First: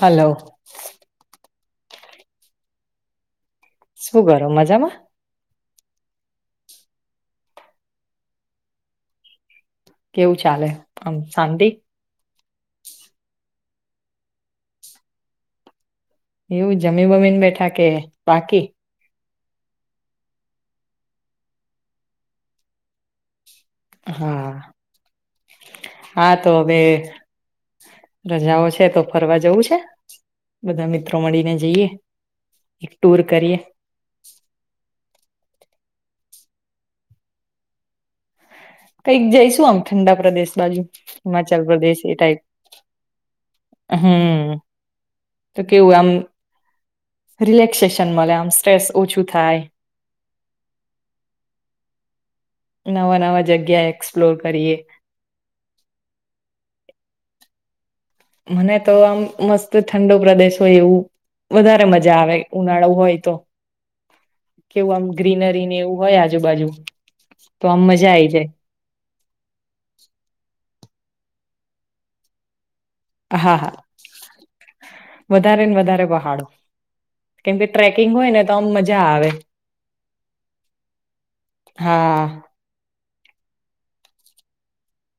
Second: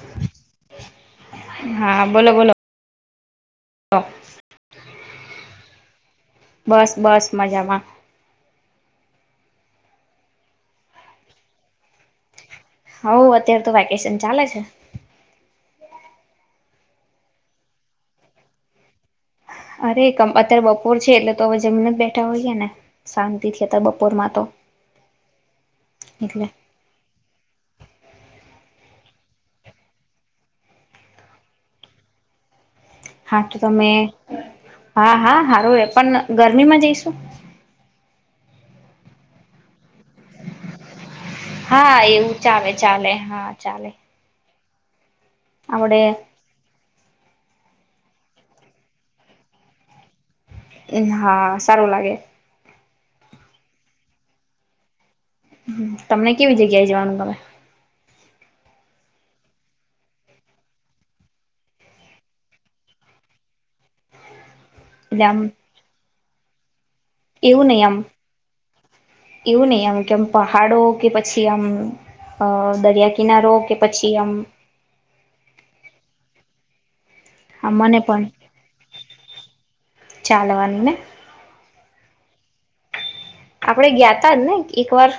Hello. હા બોલો બોલો શું કરો મજામાં બસ બસ મજામાં કેવું ચાલે આમ શાંતી હઓ અત્યારે તો વેકેશન ચાલે છે એવું જમી બમીને બેઠા કે બાકી. અરે અત્યારે બપોર છે એટલે તો હવે જમીને જ બેઠા હોઈએ ને શાંત હા હા એટલે તો બે રજાઓ છે તો ફરવા જવું છે? એક ટુર હા તો કરીએ તમે હા હા હા હવે પન ગરમીમાં જઈશું? કઈક જઈશું આમ ઠંડા પ્રદેશ બાજુ. હિમાચલ હા પ્રદેશ એ એવું ટાઈપ ચાલે ચાલે હા ચાલે. હમ તો કેવું આપડે આમ રિલેક્સેશન મળે આમ સ્ટ્રેસ ઓછું થાય. અમ હા સારું લાગે. નવા-નવા જગ્યા એક્સપ્લોર કરીએ તમને કેવી જગ્યાએ જવાનું ગમે? મને તો આમ મસ્ત ઠંડો પ્રદેશ હોય એવું વધારે મજા આવે ઉનાળો હોય તો કેવું આમ ગ્રીનરીને એવું હોય આજ જુબાજુ એવું નય આમ એવું નય આમ કેમ પહાડો કે પછી આમ અ દ રિયા કિનારો કે પછી આમ વધારેને વધારે પહાડો કેમ કે મને ટ્રેકિંગ પણ હોયને તો આમ મજા આવે. ચાલવાની ને હા. આપડે ગયાતા ને એકવાર?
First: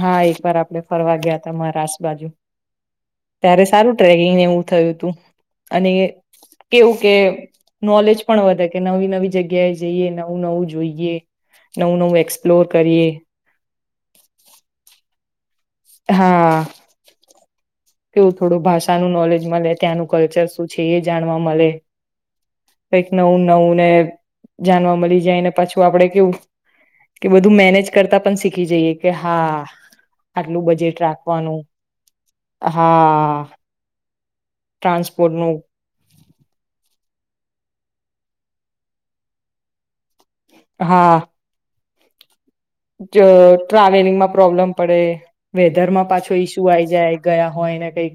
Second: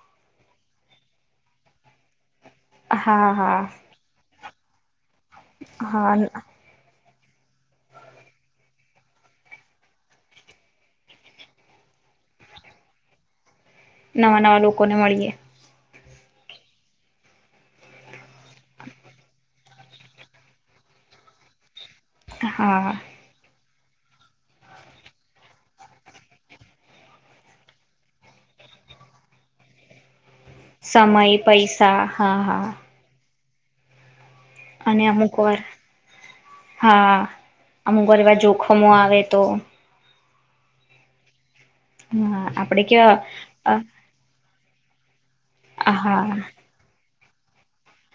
હા એક વાર આપડે ફરવા ગયાતા મહારાષ્ટ્ર બાજુ. હા હા ત્યારે સારું ટ્રેકિંગ ને એવું થયું તું. અને હા કેવું કે નોલેજ પણ વધે કે નવી નવી જગ્યાએ જઈએ, નવું નવું જોઈએ, નવું નવું એક્સપ્લોર કરીએ. નવા નવા લોકોને મળીએ. હા. કેવું થોડું ભાષાનું નોલેજ મલે, ત્યાંનું કલ્ચર શું છે એ જાણવા મળે. હા કંઈક નવુ નવુ ને જાણવા મળી જાય ને પાછું આપણેે કેવું કે બધું મેનેજ કરતા પણ શીખી જઈએ કે હા આટલું બજેટ સમય, રાખવાનું પૈસા હા હા. હા. અને અમુક ટ્રાન્સપોર્ટનું વાર, હા. અમુક વાર એવા જોખમો આવે તો હા. હા આપ જ ટ્રાવેલિંગમાં પ્રોબ્લેમ પડે. વેધર માં હા પાછો ઈસ્યુ આઈ જાય. ગયા હોય એને કઈક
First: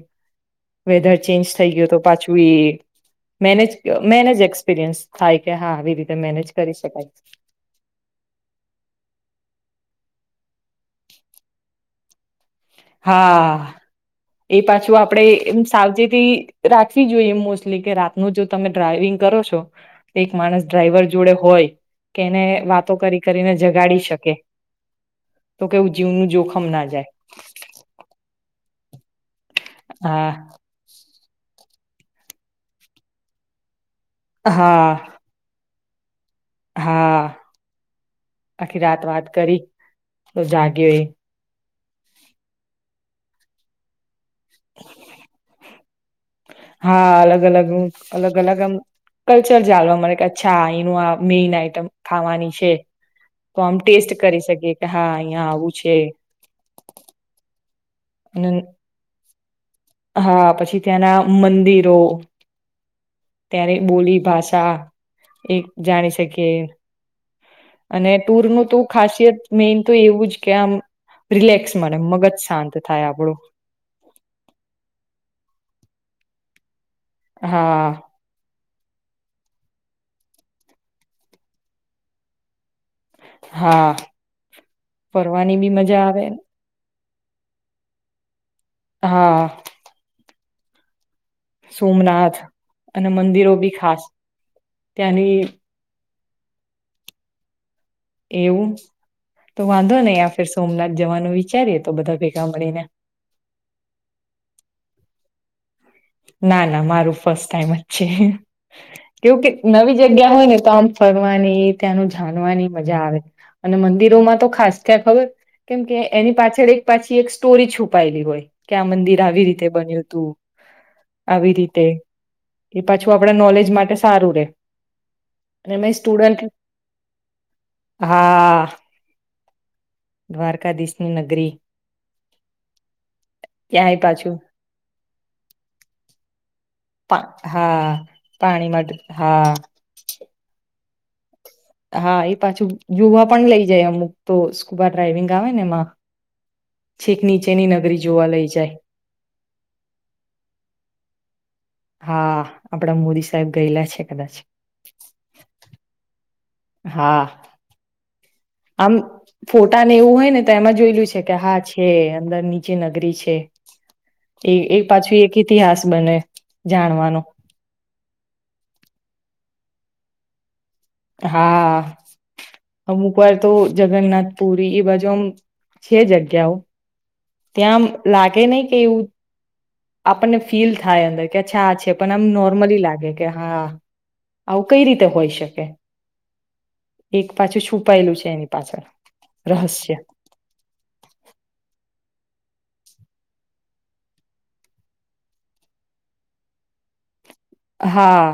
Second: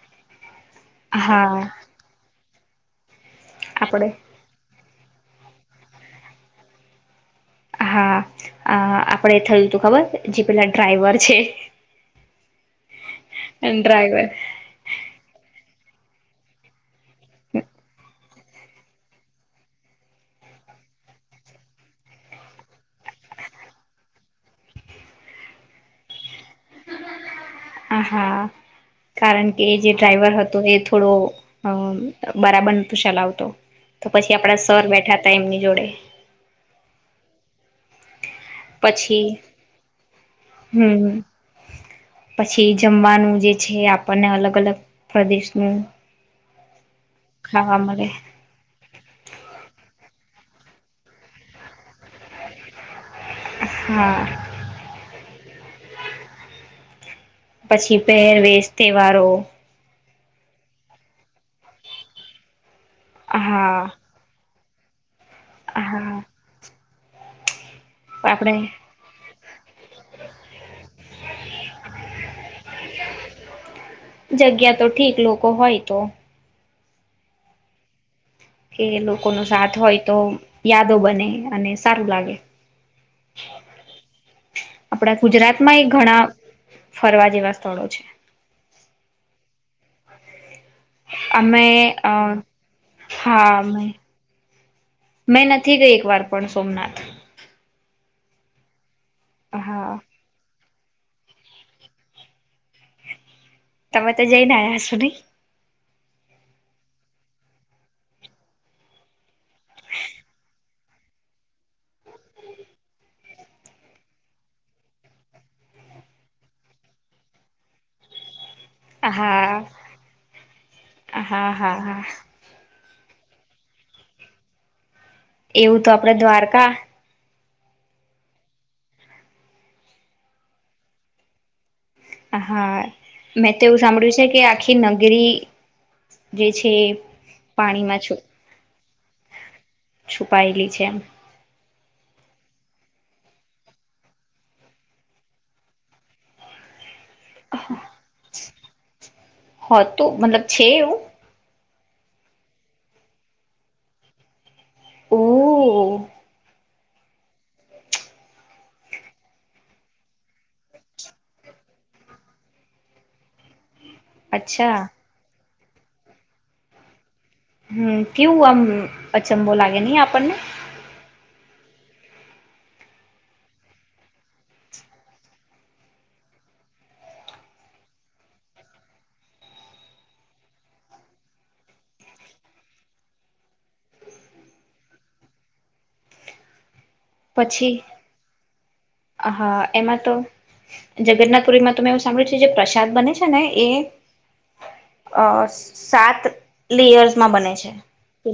વેધર ચેન્જ હા થઈ ગયો તો પાછો [unintelligible] મેનેજ, આપડે મેનેજ એક્સપીરિયન્સ. થાય કે હા આવી રીતે મેનેજ કરી શકાય. હા અ આપડે થયું હતું ખબર, જે પેલા ડ્રાઈવર છે. [inaudible] હા ડ્રાઈવર એ પાછું આપડે એમ સાવચેતી રાખ વી જોઈએ મોસ્ટલી કે રાત નું જો તમે ડ્રાઈવિંગ કરો છો એક માણસ ડ્રાઈવર જોડે હોય કે એને વાતો કરી કરીને જગાડી શકે તો કેવું જીવનું જોખમ ના જાય. હા કારણ કે એ જે હા ડ્રાઈવર હતો એ થોડો અ બરાબંધ તુષા લાવતો. તો પછી આપડા સર હા બેઠા હતા એમની જોડે. હા. આખી રાત વાત પછી કરી તો જાગ્યો એ. હમ પછી જમવાનું જે છે આપ આપને અલગ અલગ પ્રદેશનું હા અલગ અલગ ખાવા મળે અલગ અલગ આમ કલ્ચર ચાલવા મળે ક્યા અચ્છા એનું આ મેઈન આઈટમ ખાવાની છે. તો આમ ટેસ્ટ હા કરી શકીએ કે હા. અહિયાં આવું છે. પછી અને પહેરવેશ, તહેવારો. હા પછી ત્યાંના મંદિરો. ત્યારે હા બોલી ભાષા. સા. એક જાણી હા શકીએ. અને ટુર આપડે નું તું ખાસિયત મેન તો એવું જ કે આમ રિલેક્સ મળે મગજ શાંત થાય આપણું. જગ્યા તો ઠીક લોકો હોય તો. હા. કે લોકો નો સાથ હોય તો યાદો બને અને સારું લાગે. હા, આપડા ફરવાની બી ગુજરાતમાં એ મજા ઘણા આવે ફરવા જેવા સ્થળો છે. હા. અમે અ સોમનાથ અને મંદિરો હા બી ખાસ ત્યાંની મેં નથી ગઈ એક વાર પણ સોમનાથ. એવું. તો હા વાંધો નહી યા સોમનાથ જવાનું વિચારીએ તો બધા ભેગા મળીને. તમે તો જઈને આવ્યા સો નઈ. ના ના મારું ફર્સ્ટ ટાઈમ જ છે, કેવું કે નવી જગ્યા હોય ને તો આમ ફરવાની ત્યાંનું જાણવાની મજા આવે, અને મંદિરોમાં તો ખાસ ક્યાં ખબર કેમ કે એની પાછળ એક પાછી એક સ્ટોરી છુપાયેલી હોય. કે આ મંદિર આવી હા રીતે બન્યું હતું. હા આવી હા રીતે હા. એ પાછું આપડા નોલેજ માટે સારું રે. અને એવું તો મે આપડે સ્ટુડન્ટ દ્વારકા હા. દ્વારકાધીશની નગરી. હા મેં તો એવું ત્યાંય સાંભળ્યું છે પાછું કે આખી નગરી જે છે પા પાણીમાં હા છ પાણી માટે હા છુપાયેલી છે એમ. હા એ પાછું યુવા પણ લઈ જાય અમુક તો સ્કુબા ડ્રાઈવિંગ આવે ને એમાં. છીક નીચેની નગરી જોવા લઈ જાય. હોતું મતલબ છે એવું હા આપડા મોદી સાહેબ ગયેલા છે કદાચ. હમ [unintelligible] હા. આમ ફોટાને એવું હોય ને તો એમાં જોયલું છે કે હા છે અંદર નીચે નગરી છે. એ એ અચ્છા પાછું એક. ઇતિહાસ બને જાણવાનો. હમ કેવું આમ અચંબો લાગે નહ આપણને. હા અમુક વાર તો જગન્નાથ પુરી એ બાજુ આમ છે જગ્યાઓ. ત્યાંમ લાગે નહી કે એવું આપણને ફીલ થાય અંદર કે અચ્છા આ છે પણ આમ નોર્મલી લાગે કે હા આવું કઈ રીતે હોઈ શકે. એક પાછું પછી છુપાયેલું છે એની પાછળ. હા રહસ્ય એમાં તો જગન્નાથપુરીમાં. તમે એવું સાંભળ્યું છે જે પ્રસાદ બને છે ને એ સાત લેયર્સ. હા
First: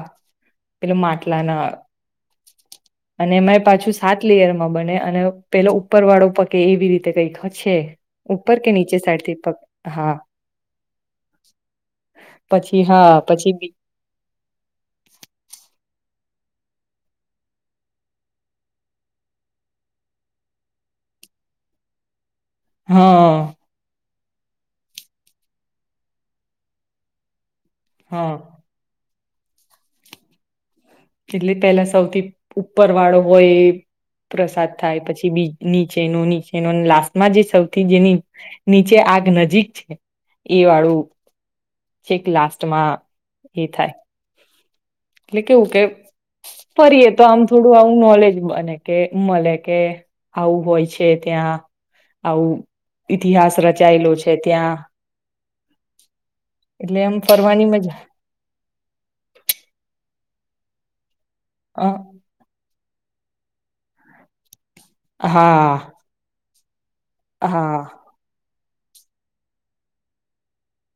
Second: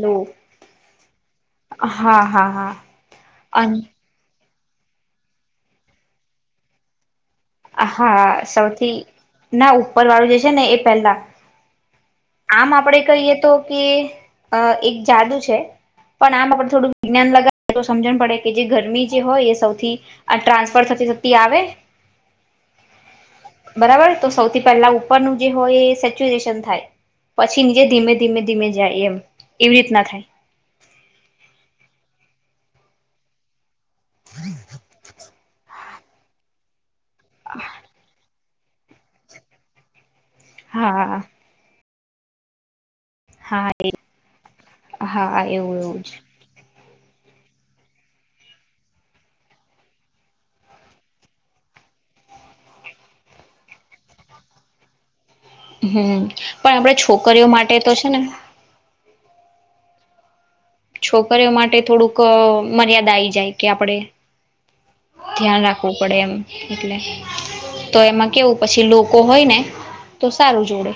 પેલું માટલા ના હા હા હા અને એમાં પાછું સાત લેયર. બને અને પેલો ઉપર વાળો પકે એવી રીતે કઈ. હા સૌથી પક ના ઉપર હા વાળું જે છે ને એ પહેલા. આમ પછી આપડે હા કહીએ તો પછી બી કે અ એક જાદુ છે પણ આમાં આપડ થોડું વિજ્ઞાન લગાવ તો સમજણ પડે કે જે ગરમી જે હોય એ સૌથી ટ્રાન્સફર થતી થતી આવે હા બરાબર તો સૌથી પહેલા ઉપરનુંું જે હોય એ સેચ્યુએશન થાય પછી નીચે ધીમે હા ધીમે ધીમે જાય એમ એવી રીત ના થાય એટલે પેલા સૌથી ઉપર વાળો હોય પ્રસાદ થાય પછી બીની છે નની છે ન લાસ્ટ માં જે સૌથી જેની નીચે આગ નજીક છે એવાળું હા છેક લાસ્ટમાં હા એ એટલે હા કેવું એવું કે એવું જ ફરીએ તો આમ થોડું આવું નોલેજ બને કે મળે કે આવું હોય છે ત્યાં આવું ઈતિહાસ રચાયેલો છે ત્યાં હમ પણ એટલે આપડ એમ છોકરીઓ ફરવાની માટે તો મજા છે ને છોકરીઓ માટે અ થોડુંક મર્યાદા આઈ જાય કે આપડે ધ્યાન હા રાખવું પડે એમ એટલે હા તો એમાં કેવું પછી લોકો હોય ને તો સારું જોડે.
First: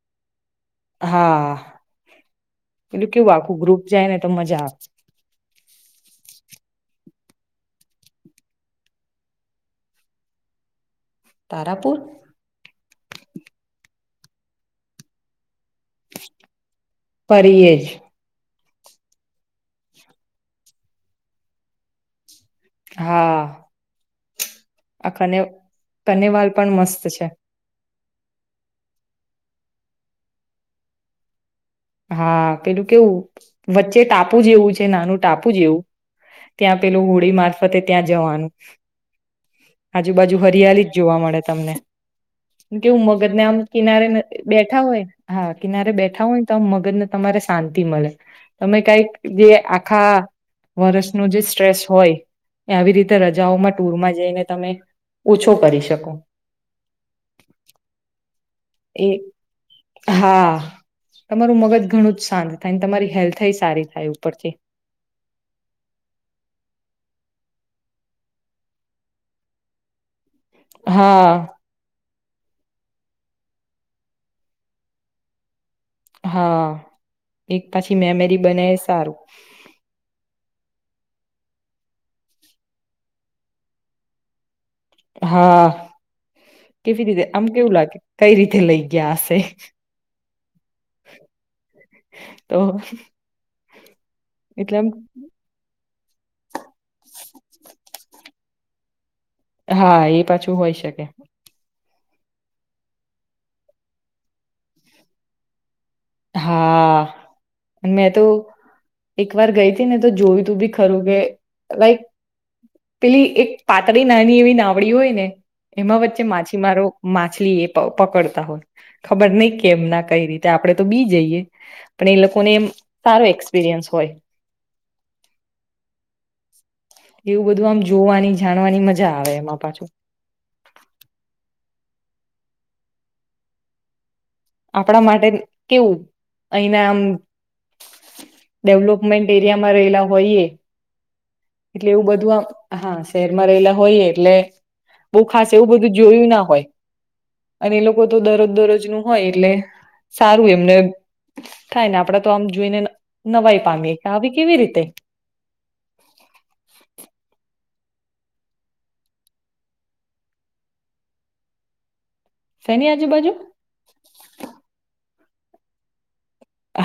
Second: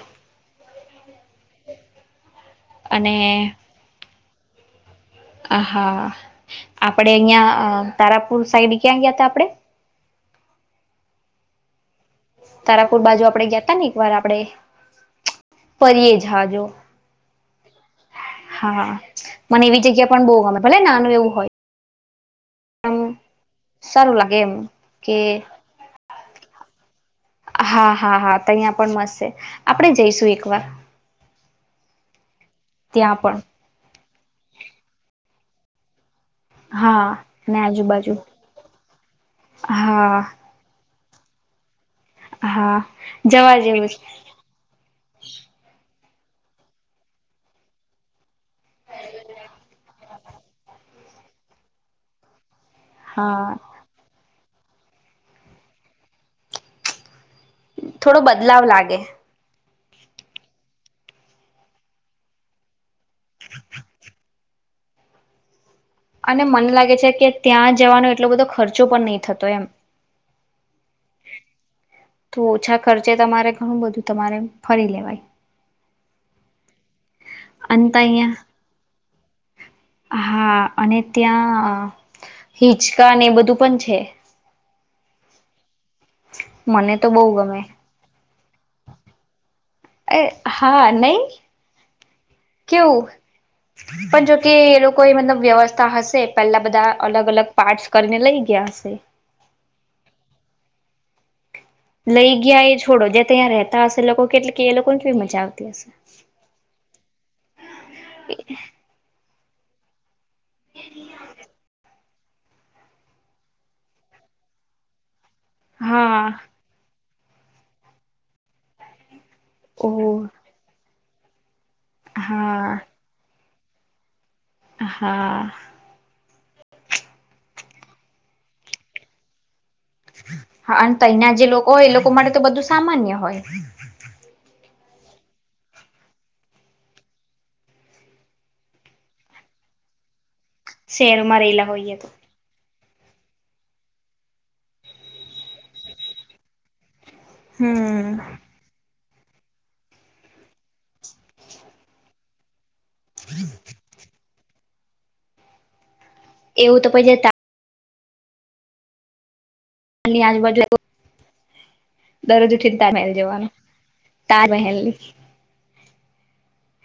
હા. અને કેવું આખું ગ્રુપ જાય ને. તો મજા આવે. હા, હા, આપડે અહિયાં તારાપુર સાઈડ ક્યાં ગયા હતા? આપડે. તારાપુર. તારાપુર બાજુ આપણે ગયા હતા ને, એકવાર આપણે ફરીએ જ હજુ. ફરીએ જ. હા, મને એવી જગ્યા પણ બહુ ગમે, ભલે નાનું એવું હોય. હ, સારું લાગે. કેમ? આખરે એવું. કનેવાલ પણ મસ્ત છે. હા હા હા, તહીંયા પણ મસ્ત છે, આપણે જઈશું એક વાર. હા. પેલું કેવું ત્યાં પણ વચ્ચે. ટાપુ જેવું છે, નાનું ટાપુ જેવું. ત્યાં પેલું હા હોળી ને મારફતે ત્યાં આજુબાજુ જવાનું હા આજુબાજુ હરિયાળી. જોવા મળે તમને. હા કેવું મગજ ના, આમ જવા જેવું છે કિનારે બેઠા હોય હા, કિનારે બેઠા. હોય. તો મગજને તમારે શાંતિ મળે. તમે કંઈક જગ્યાએ આખા વર્ષનું જે સ્ટ્રેસ હોય. આવી રીતે હા રજાઓમાં ટુર માં જઈને. તમે ઓછો કરી શકો? થોડો બધો. બદલાવ લાગે. એ હા, તમારું મગજ ઘણું જ શાંત થાય, તમારી હેલ્થ સારી થાય ઉપરથી. અને મને લાગે છે કે ત્યાં જવાનો એટલો બધો ખર્ચો પણ નહીં થતો, એમ. હા. તો ઓછા ખર્ચે તમારે ઘણું બધું તમારે ફરી લેવાય. હા, એક અને પછી ત અહીંયા મેમરી બને સારું. હા, અને ત્યાં હિચકા અને એ બધું પણ છે. હા. મને તો બહુ ગમે. કંઈ રીતે લઈ ગયા હશે? અ હા નહી તો કેવુ. પણ જોકે એટલે એ આમ લોકો એ મતલબ વ્યવસ્થા હશ. પેલા બધા અલગ અલગ પાર્ટસ કરીને લઈ ગયા હશે. હા એ પાછું હોય શકે. લઈ ગયા એ છોડો જે ત્યાં રહેતા હશે લોકો કેટલે કે એ લોકોને કેવી મજા આવતી હશે. હા મેં તો. એક વાર ગઈ હતી ને તો જોવી. તું બી ખરુ કેે લાઈક. પેલી એક પાતળી નાની એવી નાવડી હોય ને. એમાં વચ્ચે હા માછીમારો. માછલી એ પ પકડતા હોય. ખબર નહી કે એમના કઈ ઓહ રીતે આપડે. તો બી જઈએ. પણ એ લોકો ને એમ હા સારો એક્સપ. ક્સપિરિયન્સ હોય. હા. એવું બધું આમ જોવાની જાણવાની મજા આવે એમાં પાછું. હા અને તહીના જે લોકો હોય એ લોકો માટે તો બધું સામાન્ય હોય. આપણા માટે કેવું અહીના આમ ડેવલોપમેન્ટ એરિયામાં રહેલા હોઈએ. શેરમાં રેલા એટલે હોઈએ એવું તો. બધું આમ હા શહેરમાં રહેલા હોય એટલે બહુ ખાસ એવું બધું જોયું ના હોય. અને એ લોકો હમ તો દરરોજ દરરોજ નું. હોય એટલે સારું એમને થાય ને આપડા તો આમ જોઈને. નવાઈ પામીએ કે આવી કેવી રીતે. એવું તો પછી ની આજ બદલે. દરરોજ ઉઠીને શેની તાર મહેલ આજુબાજુ જવાનું તાર મહેલ ની.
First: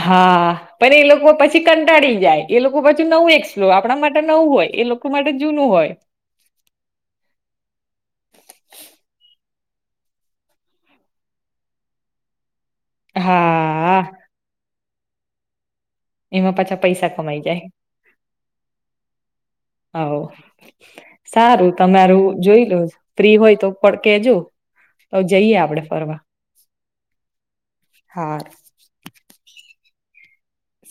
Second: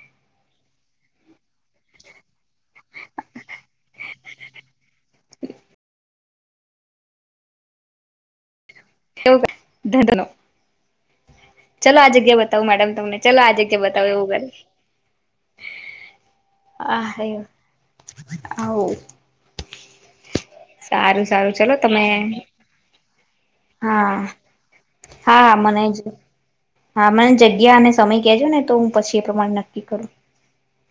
હા પણ એ લોકો પછી કંટાળી જાય એ લોકો પાછું નવું એક્સપ્લો આપણા માટે નવું હોય એ લોકો માટે જૂનું હોય. [unintelligible] ચાલ આ જગ્યા. મેડમ તમને ચાલ આ જગ્યા હા બતાવો એવું કર. એમાં પાછા પૈસા કમાઈ જાય આવું હ સારું તમારું જોઈ લો. ફ્રી હોય તો પણ હા કેજો તો હા જઈએ આપડે મને જ ફરવા હા મને જગ્યા અને સમય હાર કેજો ને તો હું પછી એ પ્રમાણે ન કી કરું.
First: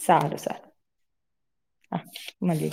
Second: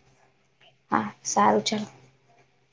સારું સારું. હા સારું ચાલ હા મલીએ.